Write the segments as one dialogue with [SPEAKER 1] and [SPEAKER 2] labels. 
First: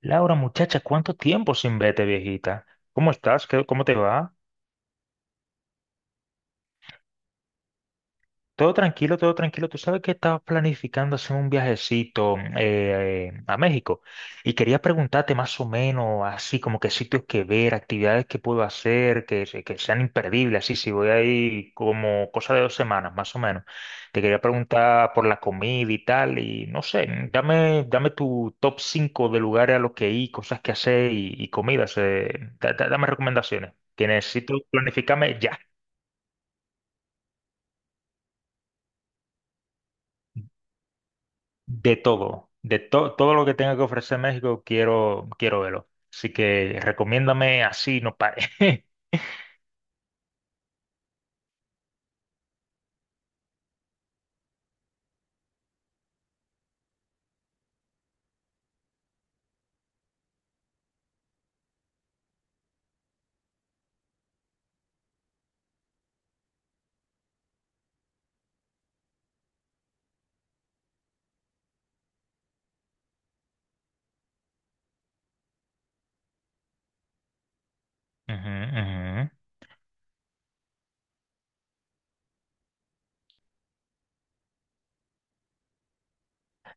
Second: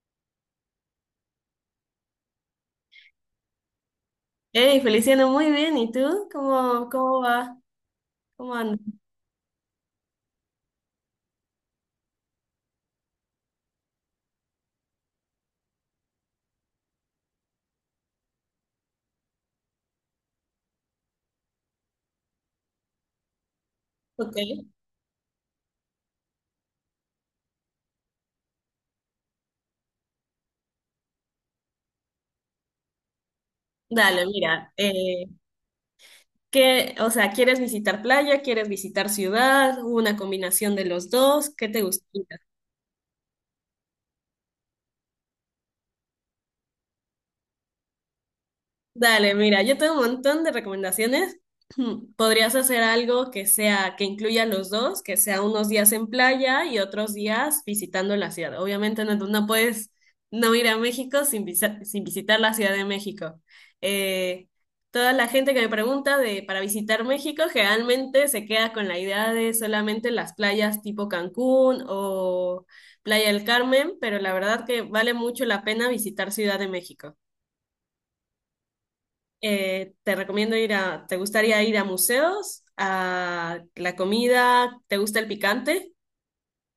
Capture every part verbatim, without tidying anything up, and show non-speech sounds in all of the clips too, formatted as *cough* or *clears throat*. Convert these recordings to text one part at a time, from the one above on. [SPEAKER 1] Laura, muchacha, ¿cuánto tiempo sin verte, viejita? ¿Cómo estás? ¿Qué- cómo te va?
[SPEAKER 2] Hey, Feliciano, muy bien. ¿Y tú? ¿Cómo, cómo va? ¿Cómo
[SPEAKER 1] Todo
[SPEAKER 2] andas?
[SPEAKER 1] tranquilo, todo tranquilo. Tú sabes que estaba planificando hacer un viajecito eh, a México y quería preguntarte más o menos así como qué sitios que ver, actividades que puedo hacer, que, se- que sean imperdibles, así si voy ahí como cosa de dos semanas más o menos. Te
[SPEAKER 2] Ok.
[SPEAKER 1] quería preguntar por la comida y tal y no sé, dame, dame tu top cinco de lugares a los que ir, cosas que hacer y, y comidas. eh, da- da- dame recomendaciones. Que
[SPEAKER 2] Dale,
[SPEAKER 1] necesito
[SPEAKER 2] mira, eh,
[SPEAKER 1] planificarme ya.
[SPEAKER 2] ¿qué, o sea, ¿quieres visitar playa? ¿Quieres visitar ciudad? ¿Una combinación de los dos? ¿Qué te
[SPEAKER 1] de
[SPEAKER 2] gusta?
[SPEAKER 1] todo, de to- todo lo que tenga que ofrecer México, quiero, quiero verlo. Así que recomiéndame así, no pare. *laughs*
[SPEAKER 2] Dale, mira, yo tengo un montón de recomendaciones. *clears throat* Podrías hacer algo que sea, que incluya los dos, que sea unos días en playa y otros días visitando la ciudad. Obviamente no, no puedes no ir a México sin, visa- sin visitar la Ciudad de México. Eh, toda la gente que me pregunta de para visitar México generalmente se queda con la idea de solamente las playas tipo Cancún o Playa del Carmen, pero la verdad que vale mucho la pena visitar Ciudad de México.
[SPEAKER 1] Ujú, ujú.
[SPEAKER 2] Eh, te recomiendo ir a, ¿te gustaría ir a museos? ¿A la comida? ¿Te gusta el picante?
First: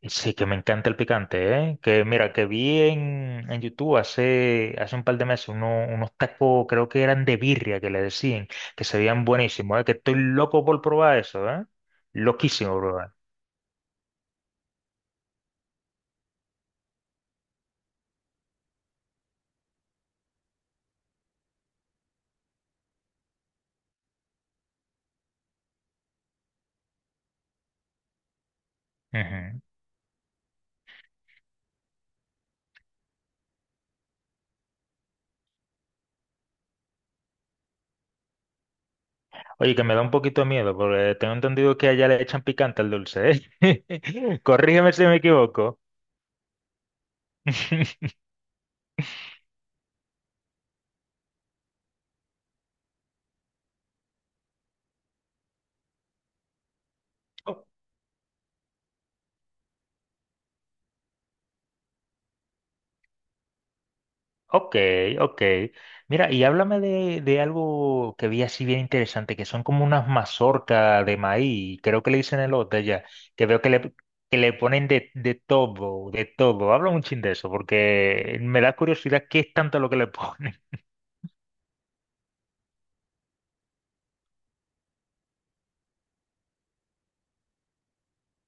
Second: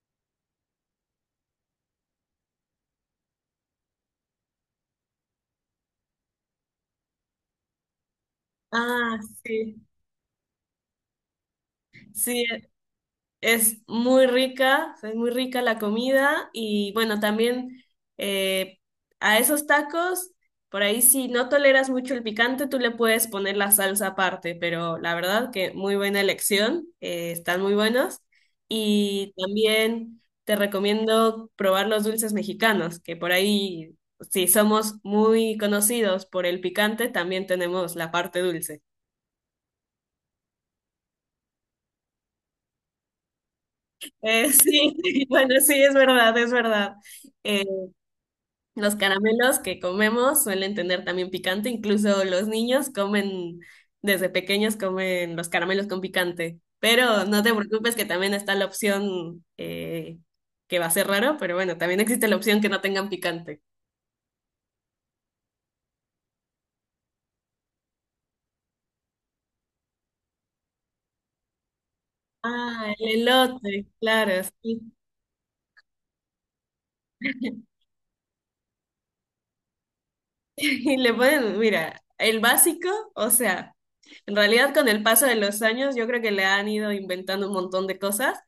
[SPEAKER 1] Y sí, que me encanta el picante, ¿eh? Que mira, que vi en, en YouTube hace, hace un par de meses uno- unos tacos, creo que eran de birria, que le decían, que se
[SPEAKER 2] Ah,
[SPEAKER 1] veían buenísimos,
[SPEAKER 2] sí.
[SPEAKER 1] ¿eh? Que estoy loco por probar eso, ¿eh?
[SPEAKER 2] Sí,
[SPEAKER 1] Loquísimo probar.
[SPEAKER 2] es muy rica, o sea, es muy rica la comida y bueno, también eh, a esos tacos, por ahí si no toleras mucho el picante, tú le puedes poner la salsa aparte, pero la verdad que muy buena elección, eh, están muy buenos y
[SPEAKER 1] Ujú.
[SPEAKER 2] también te recomiendo probar los dulces mexicanos, que por ahí si somos muy conocidos por el picante, también tenemos la parte dulce.
[SPEAKER 1] Oye, que me da un poquito de miedo, porque tengo entendido que allá le echan picante al dulce, ¿eh? *laughs*
[SPEAKER 2] Eh,
[SPEAKER 1] Corrígeme
[SPEAKER 2] sí,
[SPEAKER 1] si me
[SPEAKER 2] *laughs* bueno,
[SPEAKER 1] equivoco.
[SPEAKER 2] sí, es verdad, es verdad. Eh,
[SPEAKER 1] *laughs*
[SPEAKER 2] Los caramelos que comemos suelen tener también picante, incluso los niños comen, desde pequeños comen los caramelos con picante, pero no te
[SPEAKER 1] O-
[SPEAKER 2] preocupes que también está la opción eh, que va a ser raro, pero bueno, también existe la opción que no tengan picante.
[SPEAKER 1] Ok, ok. Mira, y háblame de, de algo que vi así bien interesante, que son como unas mazorcas de maíz, creo que le dicen elote
[SPEAKER 2] Ah,
[SPEAKER 1] ya,
[SPEAKER 2] el
[SPEAKER 1] que veo que
[SPEAKER 2] elote,
[SPEAKER 1] le,
[SPEAKER 2] claro,
[SPEAKER 1] que le ponen
[SPEAKER 2] sí.
[SPEAKER 1] de, de todo, de todo. Habla un chin de eso, porque me da curiosidad qué es tanto lo que le *laughs* ponen.
[SPEAKER 2] *laughs* Y le pueden mira, el básico, o sea, en realidad con el paso de los años yo creo que le han ido inventando un montón de cosas,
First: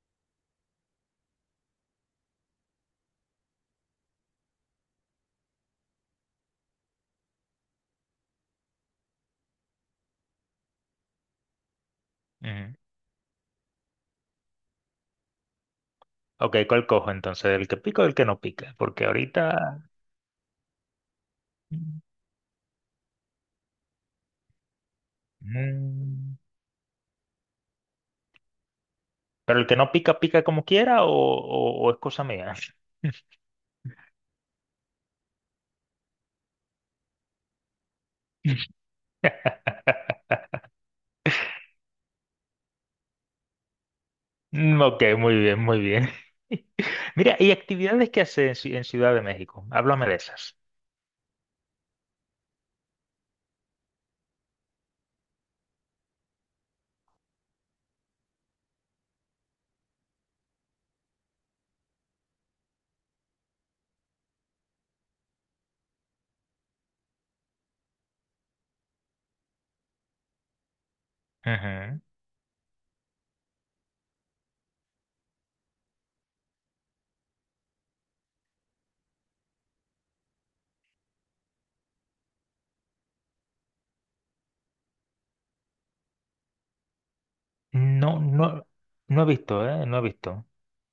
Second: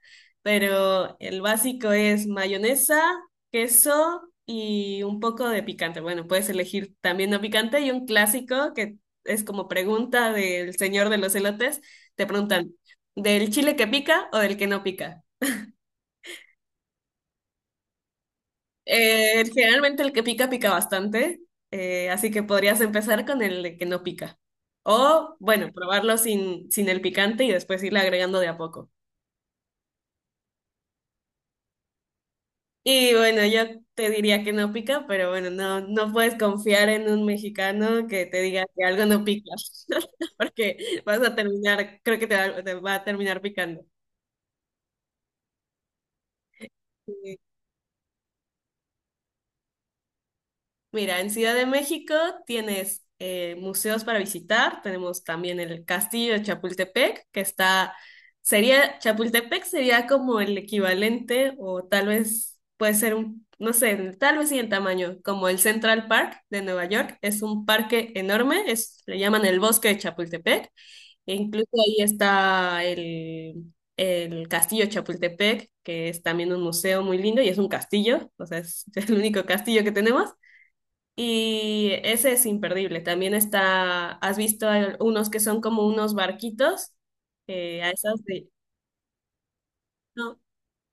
[SPEAKER 2] pero el básico es mayonesa, queso y un poco de picante. Bueno, puedes elegir también no picante y un clásico que es como pregunta del señor de los elotes, te preguntan,
[SPEAKER 1] Ujú.
[SPEAKER 2] ¿del chile que pica o del que no pica?
[SPEAKER 1] Ok, ¿cuál cojo entonces? ¿El que pica o el que no pica? Porque
[SPEAKER 2] Eh,
[SPEAKER 1] ahorita...
[SPEAKER 2] generalmente el que pica pica bastante,
[SPEAKER 1] mm,
[SPEAKER 2] eh, así que podrías empezar con el que no pica. O, bueno, probarlo sin, sin el picante y después irle agregando de a poco.
[SPEAKER 1] ¿pero el que no pica, pica como quiera o, o o es cosa mía?
[SPEAKER 2] Y bueno, yo te diría que no pica, pero bueno, no, no puedes confiar en un mexicano que te diga que algo no pica, *laughs*
[SPEAKER 1] *laughs*
[SPEAKER 2] porque vas a terminar, creo que te va, te va a terminar picando.
[SPEAKER 1] Mm, ok, muy bien, muy bien. *laughs* Mira, ¿y actividades que hace en, Ci- en Ciudad de México? Háblame de esas.
[SPEAKER 2] Mira, en Ciudad de México tienes eh, museos para visitar, tenemos también el Castillo de Chapultepec, que está, sería, Chapultepec sería como el equivalente, o tal vez puede ser un, no sé, tal vez sí en tamaño, como el Central Park de Nueva York, es un parque enorme, es, le llaman el Bosque de Chapultepec, e incluso ahí
[SPEAKER 1] Ujú.
[SPEAKER 2] está el, el Castillo de Chapultepec, que es también un museo muy lindo y es un castillo, o sea, es *laughs* el único castillo que tenemos. Y ese es imperdible. También está, ¿has visto al- unos que son como unos barquitos? Eh, a
[SPEAKER 1] No,
[SPEAKER 2] esas de...
[SPEAKER 1] no, no he visto, ¿eh? No he
[SPEAKER 2] No,
[SPEAKER 1] visto.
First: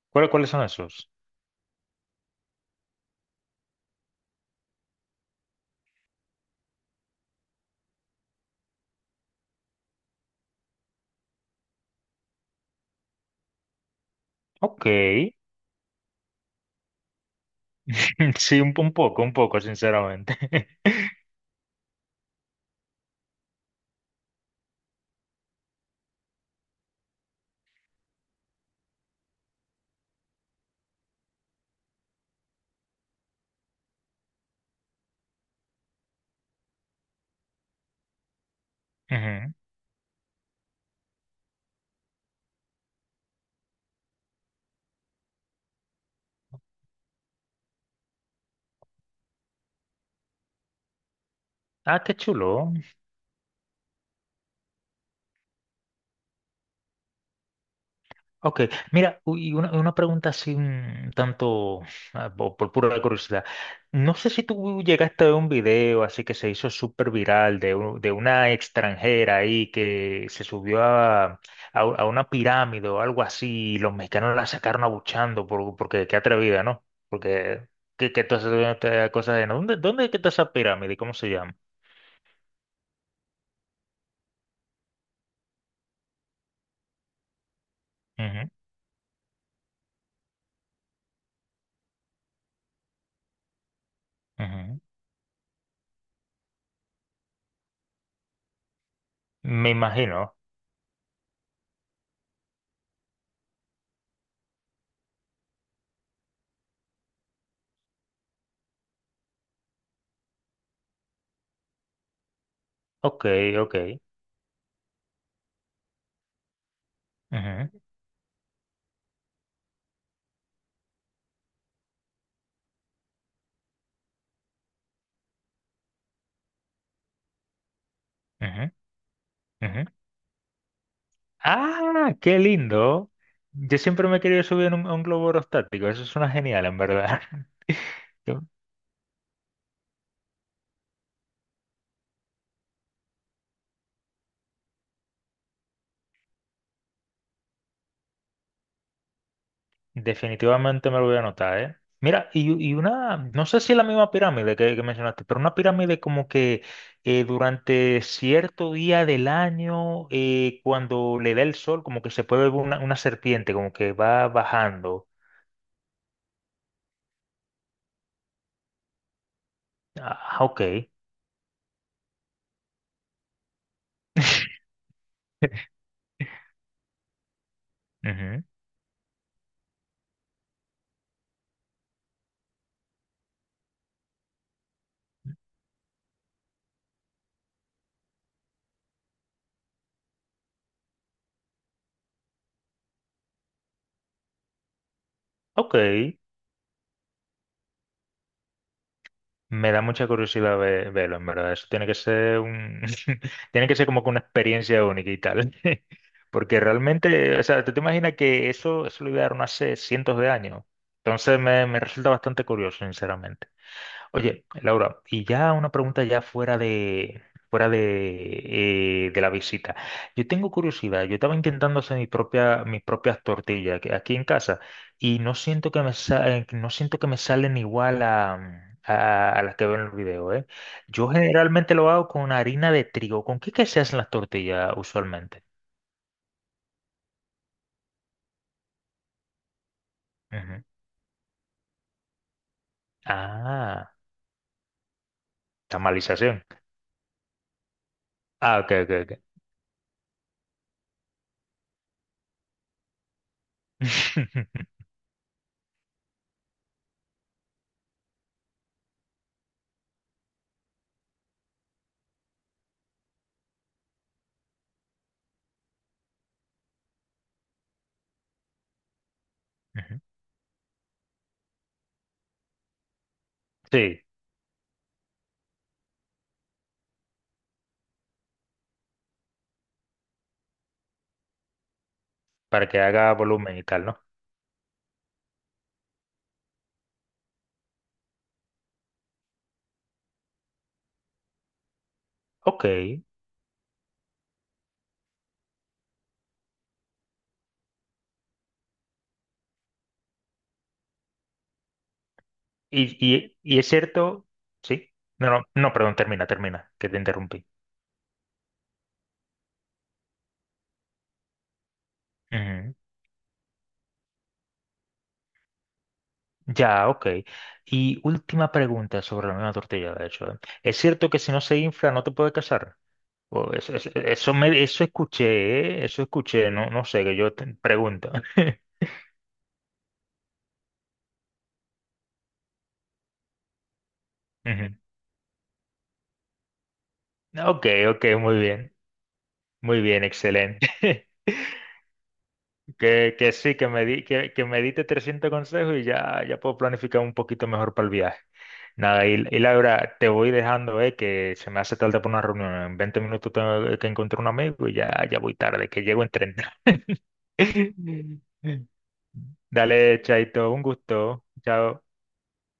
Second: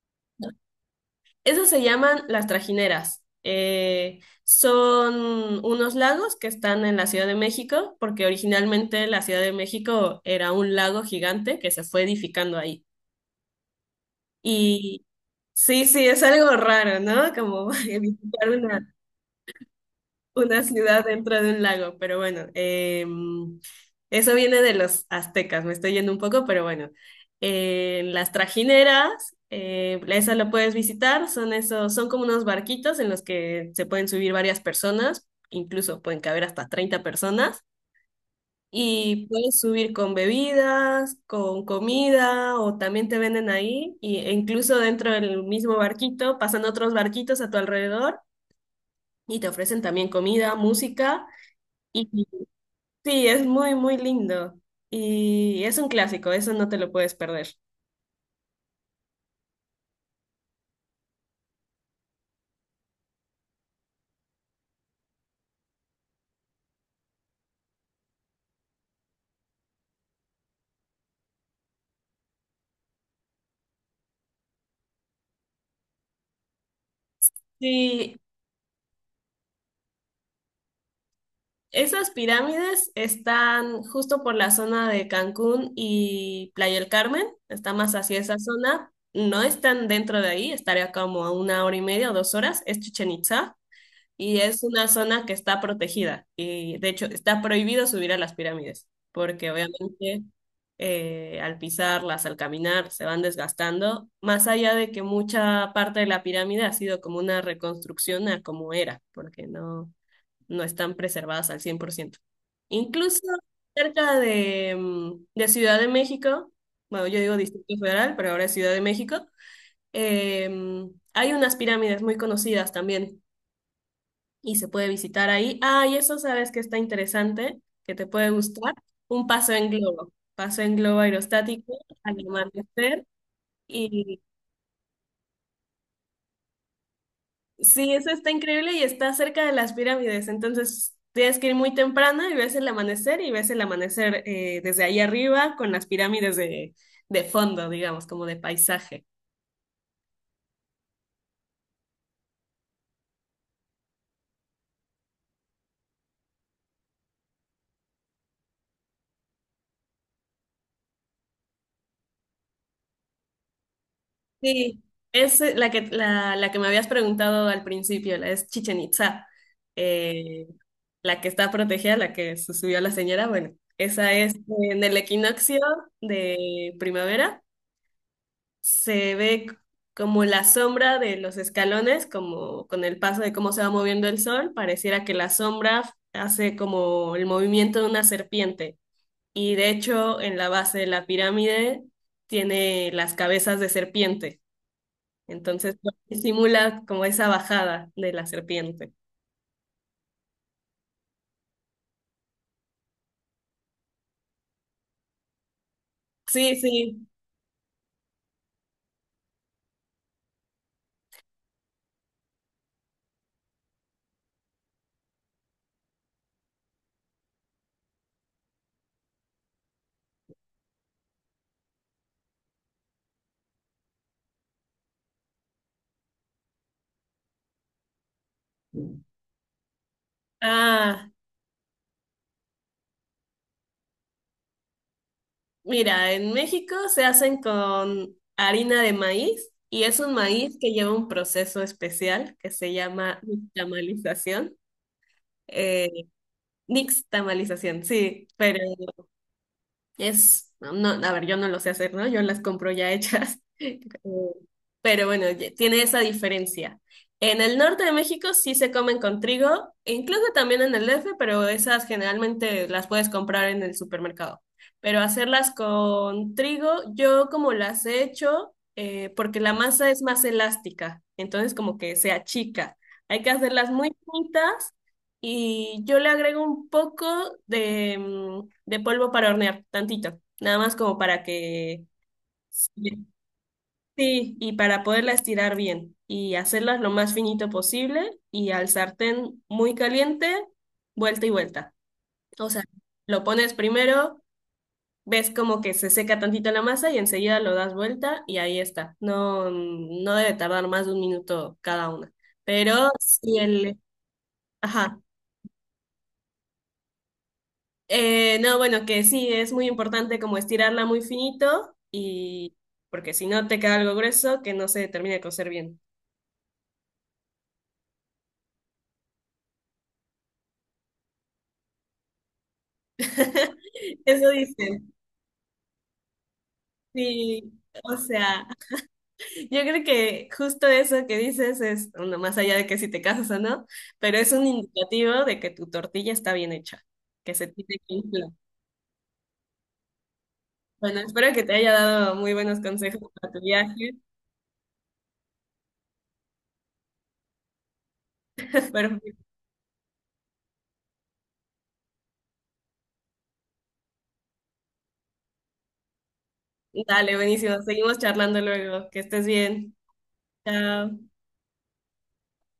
[SPEAKER 1] ¿Cuál-
[SPEAKER 2] no.
[SPEAKER 1] cuáles son esos?
[SPEAKER 2] Esas se llaman las trajineras. Eh, son unos lagos que están en la Ciudad de México, porque originalmente la Ciudad de México era un lago gigante que se fue edificando ahí.
[SPEAKER 1] Ok.
[SPEAKER 2] Y sí, sí, es algo raro, ¿no? Como *laughs*
[SPEAKER 1] *laughs*
[SPEAKER 2] edificar
[SPEAKER 1] Sí, un, po- un
[SPEAKER 2] una
[SPEAKER 1] poco, un poco, sinceramente.
[SPEAKER 2] Una
[SPEAKER 1] *laughs*
[SPEAKER 2] ciudad dentro de un lago, pero bueno, em, eso viene de los aztecas, me estoy yendo un poco, pero bueno. En las trajineras, eh, esa lo puedes visitar, son esos, son como unos barquitos en los que se pueden subir varias personas, incluso pueden caber hasta treinta personas, y
[SPEAKER 1] Ujú.
[SPEAKER 2] puedes subir con bebidas, con comida, o también te venden ahí, y, e incluso dentro del mismo barquito pasan otros barquitos a tu alrededor y te ofrecen también comida, música.
[SPEAKER 1] Ah, qué chulo.
[SPEAKER 2] Sí, es muy, muy lindo. Y es un clásico, eso no te lo puedes perder.
[SPEAKER 1] Ok, mira, u- y una, una pregunta así un tanto ah, po- por, pura curiosidad. No sé si tú llegaste a ver un video así que se hizo súper viral de, u- de una extranjera ahí que se subió a, a, u- a una pirámide o algo así y los mexicanos la sacaron abuchando por, porque qué atrevida, ¿no? Porque que,
[SPEAKER 2] Sí,
[SPEAKER 1] que tú haces cosas de ¿no? ¿dónde, dónde es que está esa pirámide? ¿Cómo se llama?
[SPEAKER 2] esas pirámides están justo por la zona de Cancún y Playa del Carmen, está más hacia esa
[SPEAKER 1] Ujú,
[SPEAKER 2] zona. No están dentro de ahí, estaría como a una hora y media o dos horas, es Chichen Itzá. Y es
[SPEAKER 1] ujú.
[SPEAKER 2] una zona que está protegida y de hecho está prohibido subir a las pirámides porque
[SPEAKER 1] Me
[SPEAKER 2] obviamente
[SPEAKER 1] imagino.
[SPEAKER 2] eh, al pisarlas, al caminar, se van desgastando, más allá de que mucha parte de la pirámide ha sido como una reconstrucción a como era, porque no, no están preservadas al cien por ciento. Incluso
[SPEAKER 1] Ok, ok.
[SPEAKER 2] cerca de, mm, de Ciudad de México, bueno, yo digo
[SPEAKER 1] Ujú,
[SPEAKER 2] Distrito Federal, pero ahora es Ciudad de México, em, hay unas pirámides muy conocidas también y se puede visitar ahí. Ah, y eso sabes que está interesante, que te puede
[SPEAKER 1] ujú,
[SPEAKER 2] gustar. Un paseo en
[SPEAKER 1] ujú.
[SPEAKER 2] globo, paseo en globo aerostático
[SPEAKER 1] Ah,
[SPEAKER 2] al
[SPEAKER 1] qué
[SPEAKER 2] amanecer.
[SPEAKER 1] lindo. Yo siempre me he
[SPEAKER 2] Y
[SPEAKER 1] querido subir en un, a un globo aerostático. Eso suena genial, en verdad. *laughs*
[SPEAKER 2] sí, eso está
[SPEAKER 1] Yo
[SPEAKER 2] increíble y está cerca de las pirámides. Entonces tienes que ir muy temprano y ves el amanecer y ves el amanecer eh, desde ahí arriba con las pirámides de, de fondo, digamos, como de paisaje.
[SPEAKER 1] definitivamente me lo voy a anotar, ¿eh? Mira, y, y una, no sé si es la misma pirámide que, que mencionaste, pero una pirámide como que eh, durante cierto día del año, eh, cuando le da el sol, como que se puede ver una, una serpiente, como que va
[SPEAKER 2] Sí,
[SPEAKER 1] bajando.
[SPEAKER 2] es eh, la que, la, la que me habías preguntado al principio, la es Chichen Itza,
[SPEAKER 1] Ah,
[SPEAKER 2] eh,
[SPEAKER 1] ok.
[SPEAKER 2] la que está protegida, la que se subió la señora. Bueno, esa es eh,
[SPEAKER 1] *laughs*
[SPEAKER 2] en el equinoccio de primavera.
[SPEAKER 1] Ujú.
[SPEAKER 2] Se ve c- como la sombra de los escalones, como con el paso de cómo se va moviendo el sol, pareciera que la sombra hace como el movimiento de una serpiente. Y de hecho, en la base de la pirámide tiene las cabezas de serpiente.
[SPEAKER 1] Ok,
[SPEAKER 2] Entonces, pues, simula como esa bajada de la serpiente.
[SPEAKER 1] me da mucha curiosidad ve- verlo, en verdad. Eso tiene que ser un... *laughs* tiene que ser como que una experiencia única y tal. *laughs*
[SPEAKER 2] Sí,
[SPEAKER 1] Porque
[SPEAKER 2] sí.
[SPEAKER 1] realmente, o sea, ¿tú te imaginas que eso, eso lo idearon hace cientos de años? Entonces me, me resulta bastante curioso, sinceramente. Oye, Laura, y ya una pregunta ya fuera de fuera de, eh, de la visita. Yo tengo curiosidad, yo estaba intentando hacer mi propia, mis propias tortillas que- aquí en casa y no siento que me sa- eh, no siento que me salen igual a, a, a las que veo en el video, ¿eh? Yo
[SPEAKER 2] Ah,
[SPEAKER 1] generalmente lo hago con harina de trigo. ¿Con qué que se hacen las tortillas usualmente?
[SPEAKER 2] mira, en México se hacen con harina de maíz y es un maíz
[SPEAKER 1] Ujú.
[SPEAKER 2] que lleva un proceso especial que se llama
[SPEAKER 1] Ah,
[SPEAKER 2] nixtamalización. Eh,
[SPEAKER 1] tamalización.
[SPEAKER 2] nixtamalización, sí, pero
[SPEAKER 1] Ah, ok, ok, ok.
[SPEAKER 2] es, no, a ver, yo no lo sé hacer, ¿no? Yo las compro ya hechas. *laughs* Eh,
[SPEAKER 1] *laughs*
[SPEAKER 2] Pero bueno, ye- tiene esa diferencia. En el norte de México sí se comen con trigo, e incluso también en el D F, pero esas generalmente las puedes comprar en el supermercado. Pero hacerlas con trigo, yo como las he hecho, eh, porque la masa
[SPEAKER 1] Ujú.
[SPEAKER 2] es más elástica, entonces como que se achica. Hay que hacerlas muy
[SPEAKER 1] Sí,
[SPEAKER 2] finitas y yo le agrego un poco de, mm, de polvo para hornear, tantito, nada más como para que...
[SPEAKER 1] para que
[SPEAKER 2] Sí,
[SPEAKER 1] haga volumen y tal, ¿no?
[SPEAKER 2] sí, y para poderla estirar bien y hacerlas lo más finito posible y al sartén muy caliente, vuelta y vuelta. O sea,
[SPEAKER 1] Ok.
[SPEAKER 2] lo pones primero, ves como que se seca tantito la masa y enseguida lo das vuelta y ahí está. No, mm, no debe tardar más de un minuto cada una. Pero
[SPEAKER 1] Y, y-
[SPEAKER 2] si
[SPEAKER 1] y es
[SPEAKER 2] el...
[SPEAKER 1] cierto, sí,
[SPEAKER 2] Ajá.
[SPEAKER 1] no, no, no, perdón, termina, termina, que te interrumpí.
[SPEAKER 2] Eh, no, bueno, que sí, es muy importante como estirarla muy finito y
[SPEAKER 1] Ujú.
[SPEAKER 2] porque si no te queda algo grueso que no se termina de cocer bien.
[SPEAKER 1] Ya, ok. Y última pregunta sobre la misma tortilla, de hecho. ¿Eh? ¿Es cierto que si no se infla no te puedes casar? O eso, eso,
[SPEAKER 2] *laughs* Eso
[SPEAKER 1] eso me, eso
[SPEAKER 2] dicen.
[SPEAKER 1] escuché, ¿eh? Eso escuché, no, no sé, que yo
[SPEAKER 2] Sí,
[SPEAKER 1] te
[SPEAKER 2] o
[SPEAKER 1] pregunto.
[SPEAKER 2] sea, yo creo que justo eso que dices es, bueno, más allá de que si te casas o no, pero es un
[SPEAKER 1] *laughs* Ujú.
[SPEAKER 2] indicativo de que tu tortilla está bien hecha, que se
[SPEAKER 1] Ok,
[SPEAKER 2] tiene que
[SPEAKER 1] ok,
[SPEAKER 2] inflar.
[SPEAKER 1] muy bien, muy bien,
[SPEAKER 2] Bueno,
[SPEAKER 1] excelente. *laughs*
[SPEAKER 2] espero que te haya dado muy buenos consejos
[SPEAKER 1] Que,
[SPEAKER 2] para
[SPEAKER 1] que
[SPEAKER 2] tu
[SPEAKER 1] sí, que me
[SPEAKER 2] viaje.
[SPEAKER 1] di, que, que me diste trescientos consejos y ya, ya puedo planificar un poquito mejor para el viaje.
[SPEAKER 2] *laughs*
[SPEAKER 1] Nada,
[SPEAKER 2] Perfecto.
[SPEAKER 1] y, y Laura, te voy dejando, eh, que se me hace tarde por una reunión. En veinte minutos tengo que encontrar un amigo y ya, ya voy tarde, que llego en treinta
[SPEAKER 2] Dale, buenísimo. Seguimos charlando
[SPEAKER 1] *laughs*
[SPEAKER 2] luego. Que estés bien.
[SPEAKER 1] Dale, Chaito, un
[SPEAKER 2] Chao.
[SPEAKER 1] gusto. Chao.